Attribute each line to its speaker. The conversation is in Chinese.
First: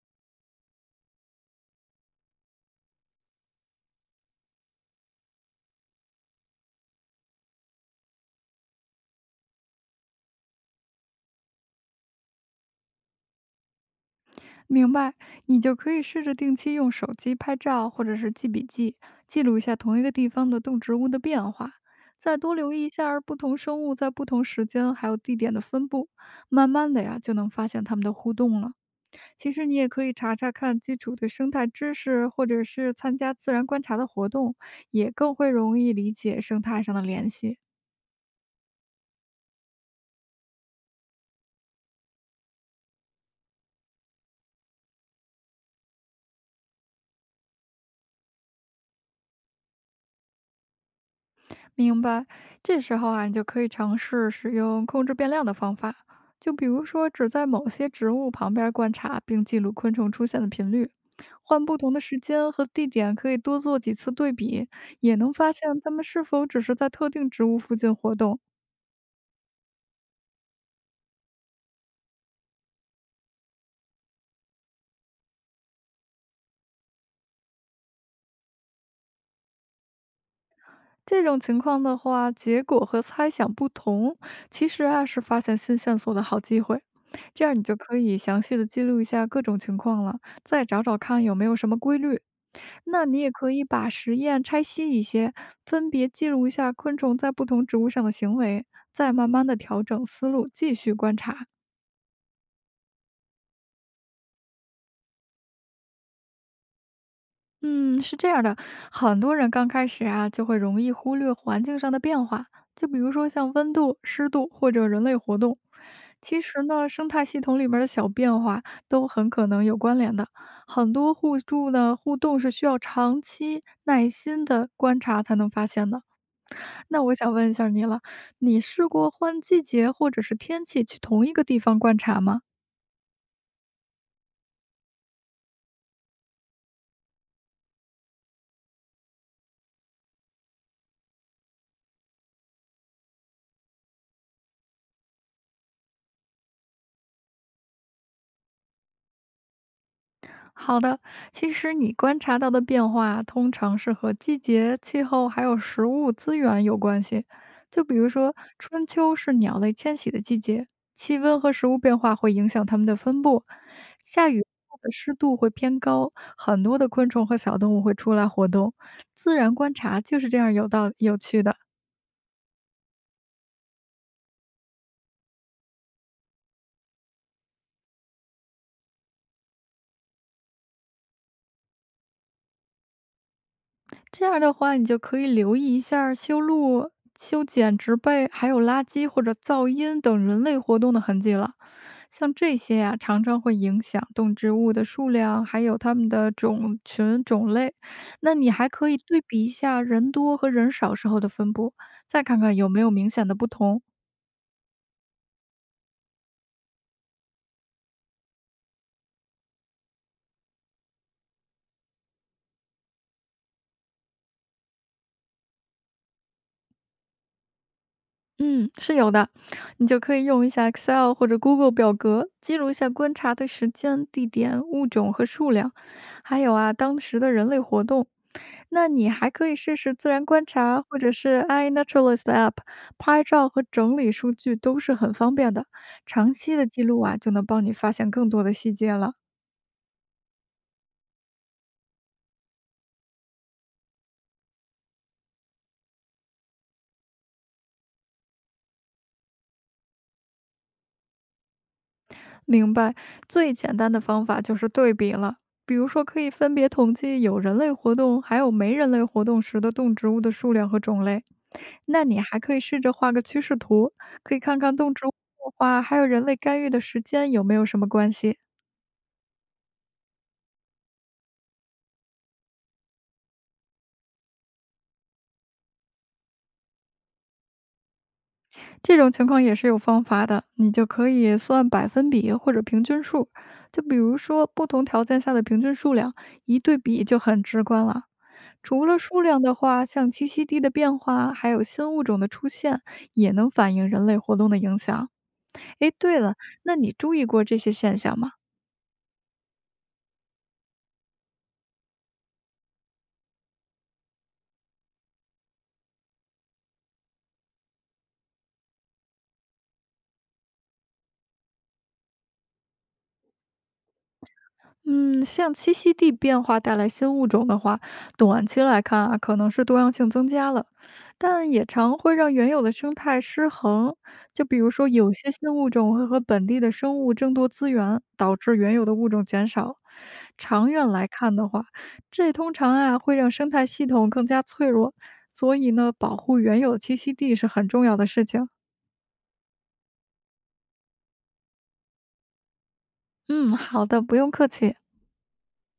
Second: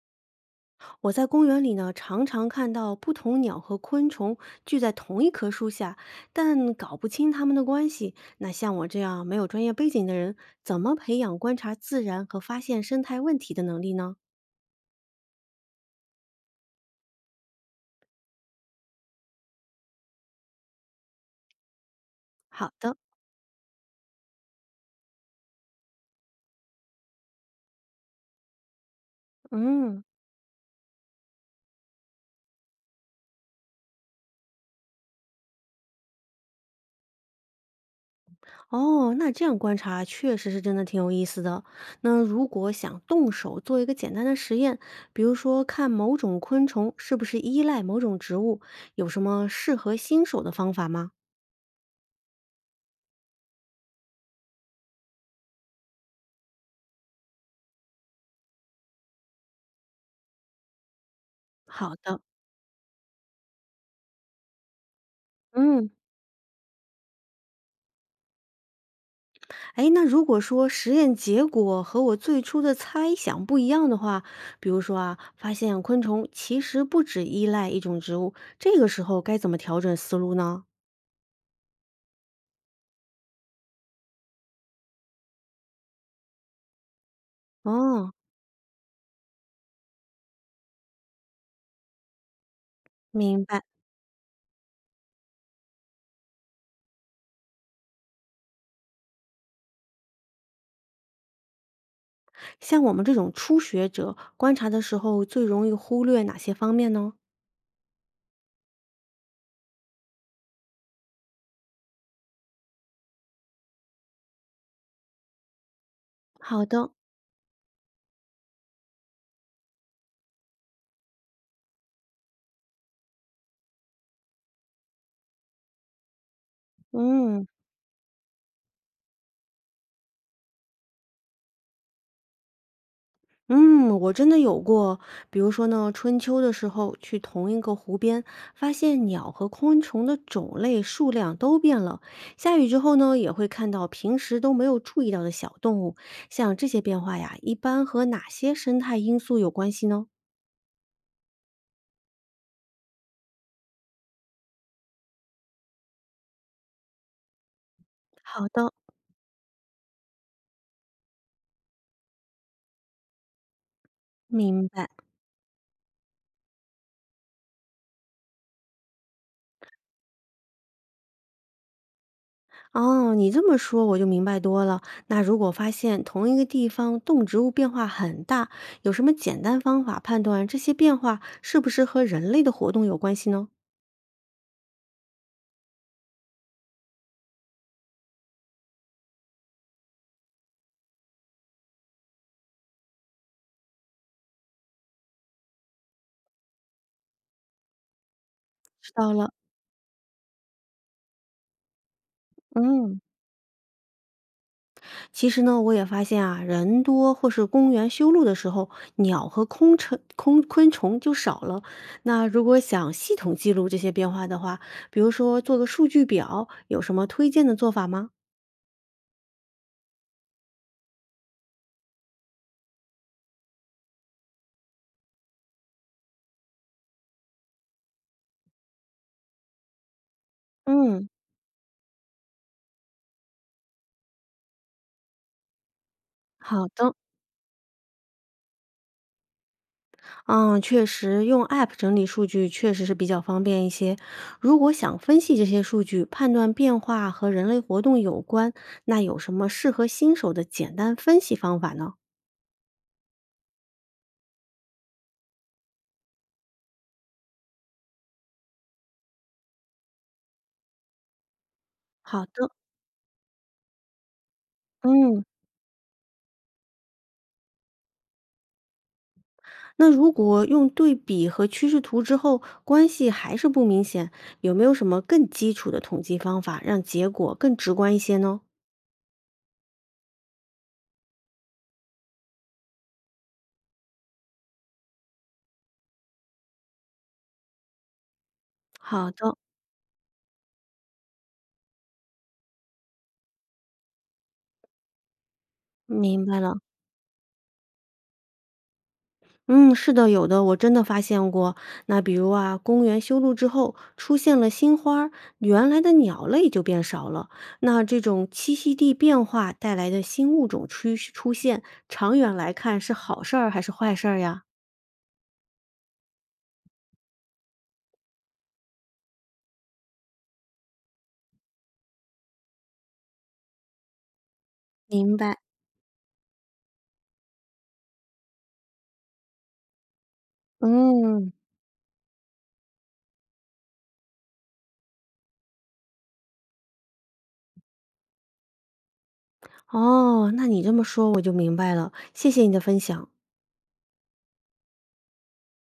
Speaker 1: 我在公园里呢，常常看到不同鸟和昆虫聚在同一棵树下，但搞不清它们的关系。那像我这样没有专业背景的人，怎么培养观察自然和发现生态问题的能力呢？
Speaker 2: 明白，你就可以试着定期用手机拍照，或者是记笔记，记录一下同一个地方的动植物的变化，再多
Speaker 1: 好
Speaker 2: 留意一
Speaker 1: 的，
Speaker 2: 下儿不同生物在不同时间还有地点的分布，慢慢的呀就能发现它们的互动了。其实你也
Speaker 1: 嗯，
Speaker 2: 可以查查看基础的生态知识，或者是参加自然观察的活动，也更会容易理解生态上的联系。
Speaker 1: 哦，那这样观察确实是真的挺有意思的。那如果想动手做一个简单的实验，比如说看某种昆虫是不是依赖某种植物，有什么适合新手的方法吗？
Speaker 2: 明白，这时候啊，你就可以尝试使用控制变量的方法，就比如说只在某些植物旁边观察，并记录昆虫出现的频率，换不同
Speaker 1: 好
Speaker 2: 的时
Speaker 1: 的，
Speaker 2: 间和地点，可以多做几次对比，也能发现
Speaker 1: 嗯。
Speaker 2: 它们是否只是在特定植物附近活动。
Speaker 1: 哎，那如果说实验结果和我最初的猜想不一样的话，比如说啊，发现昆虫其实不只依赖一种植物，这个时候该怎么调整思路呢？
Speaker 2: 这种情况的话，结果和猜想不同，其实啊是发现新线索的好机会。这样你就可
Speaker 1: 哦，
Speaker 2: 以详细的记录一下各种情况了，再找找看有没有什么规律。那你也
Speaker 1: 明
Speaker 2: 可
Speaker 1: 白。
Speaker 2: 以把实验拆细一些，分别记录一下昆虫在不同植物上的行为，再慢慢的调整思路，继续观察。
Speaker 1: 像我们这种初学者，观察的时候最容易忽略哪些方面呢？
Speaker 2: 嗯，是这样的，很多人刚开始啊就会容易忽略环境上的变化，就比如说像温度、湿度或者人类活动。其实
Speaker 1: 好
Speaker 2: 呢，
Speaker 1: 的，
Speaker 2: 生态系统里面的小变化都很可能有关联的。很多互助呢互动是需要长期耐心的观察才能发现的。那我想
Speaker 1: 嗯。
Speaker 2: 问一下你了，你试过换季节或者是天气去同一个地方观察吗？
Speaker 1: 嗯，我真的有过，比如说呢，春秋的时候去同一个湖边，发现鸟和昆虫的种类数量都变了。下雨之后呢，也会看到平时都没有注意到的小动物。像这些变化呀，一般和哪些生态因素有关系呢？
Speaker 2: 好的，其实你观察到的变化通常是和季节、气候还有食物资源有关系。就比如说，
Speaker 1: 好的，
Speaker 2: 春秋是鸟类迁徙的季节，气温和食物变化会影响它们的分布。下雨
Speaker 1: 明
Speaker 2: 后
Speaker 1: 白。
Speaker 2: 的湿度会偏高，很多的昆虫和小动物会出来活动。自然观察就是这样有道有趣的。
Speaker 1: 哦，你这么说我就明白多了。那如果发现同一个地方动植物变化很大，有什么简单方法判断这些变化是不是和人类的活动有关系呢？
Speaker 2: 这样的话，你就可以留意一下儿修路、修剪植被，还有垃圾或者噪音等人类活动的痕迹了。像这些呀、常常会影响动植物的数量，还有它们的种群种类。那你还可
Speaker 1: 知
Speaker 2: 以
Speaker 1: 道
Speaker 2: 对
Speaker 1: 了，
Speaker 2: 比一下人多和人少时候的分布，再看看有没有
Speaker 1: 嗯，
Speaker 2: 明显的不同。
Speaker 1: 其实呢，我也发现啊，人多或是公园修路的时候，鸟和空虫、空昆虫就少了。那如果想系统记录这些变化的话，比如说做个数据表，有什么推荐的做法吗？
Speaker 2: 嗯，是有的，你就可以用一下 Excel 或者 Google 表格，记录一下观察的时间、地点、物种和数量，还有啊当时的人类活动。那你还可以试试自然观察，或
Speaker 1: 嗯，
Speaker 2: 者是 iNaturalist App，拍照和整理数据都是很方便的。长期的
Speaker 1: 好
Speaker 2: 记
Speaker 1: 的，
Speaker 2: 录啊，就能帮你发现更多的细节了。
Speaker 1: 嗯，确实用 App 整理数据确实是比较方便一些。如果想分析这些数据，判断变化和人类活动有关，那有什么适合新手的简单分析方法呢？
Speaker 2: 明白，最简单的方法就是对比了。比如说，可以分别统计有人类活动还有没人类活动时的动植物的数量和种类。那你
Speaker 1: 好
Speaker 2: 还
Speaker 1: 的，
Speaker 2: 可以试着画个趋势图，可以看看动植物
Speaker 1: 嗯。
Speaker 2: 变化还有人类干预的时间有没有什么关系。
Speaker 1: 那如果用对比和趋势图之后，关系还是不明显，有没有什么更基础的统计方法，让结果更直观一些呢？
Speaker 2: 这种情况也是有方法的，你就可以算百分比或者平均数，就比如说不同条件下的平均数量，一对比就很直观了。除了
Speaker 1: 好
Speaker 2: 数
Speaker 1: 的，
Speaker 2: 量的话，像栖息地的变化，还有新物种的出现，也能反映人类活动的影响。诶，对
Speaker 1: 明
Speaker 2: 了，
Speaker 1: 白了。
Speaker 2: 那你注意过这些现象吗？
Speaker 1: 嗯，是的，有的，我真的发现过。那比如啊，公园修路之后出现了新花儿，原来的鸟类就变少了。那这种栖息地变化带来的新物种趋出现，长远来看是好事儿还是坏事儿呀？
Speaker 2: 嗯，像栖息地变化带来新物种的话，短期来看啊，可能是多样性增加了，但也常会让原有的生态失衡。就比如说，有
Speaker 1: 明
Speaker 2: 些
Speaker 1: 白。
Speaker 2: 新物种会和本地的生物争夺资源，导致原有的物种减少。长远来
Speaker 1: 嗯。
Speaker 2: 看的话，这通常啊会让生态系统更加脆弱，所以呢，保护原有栖息地是很重要的事情。
Speaker 1: 哦，那你这么说我就明白了，谢谢你的分享。
Speaker 2: 嗯，好的，不用客气。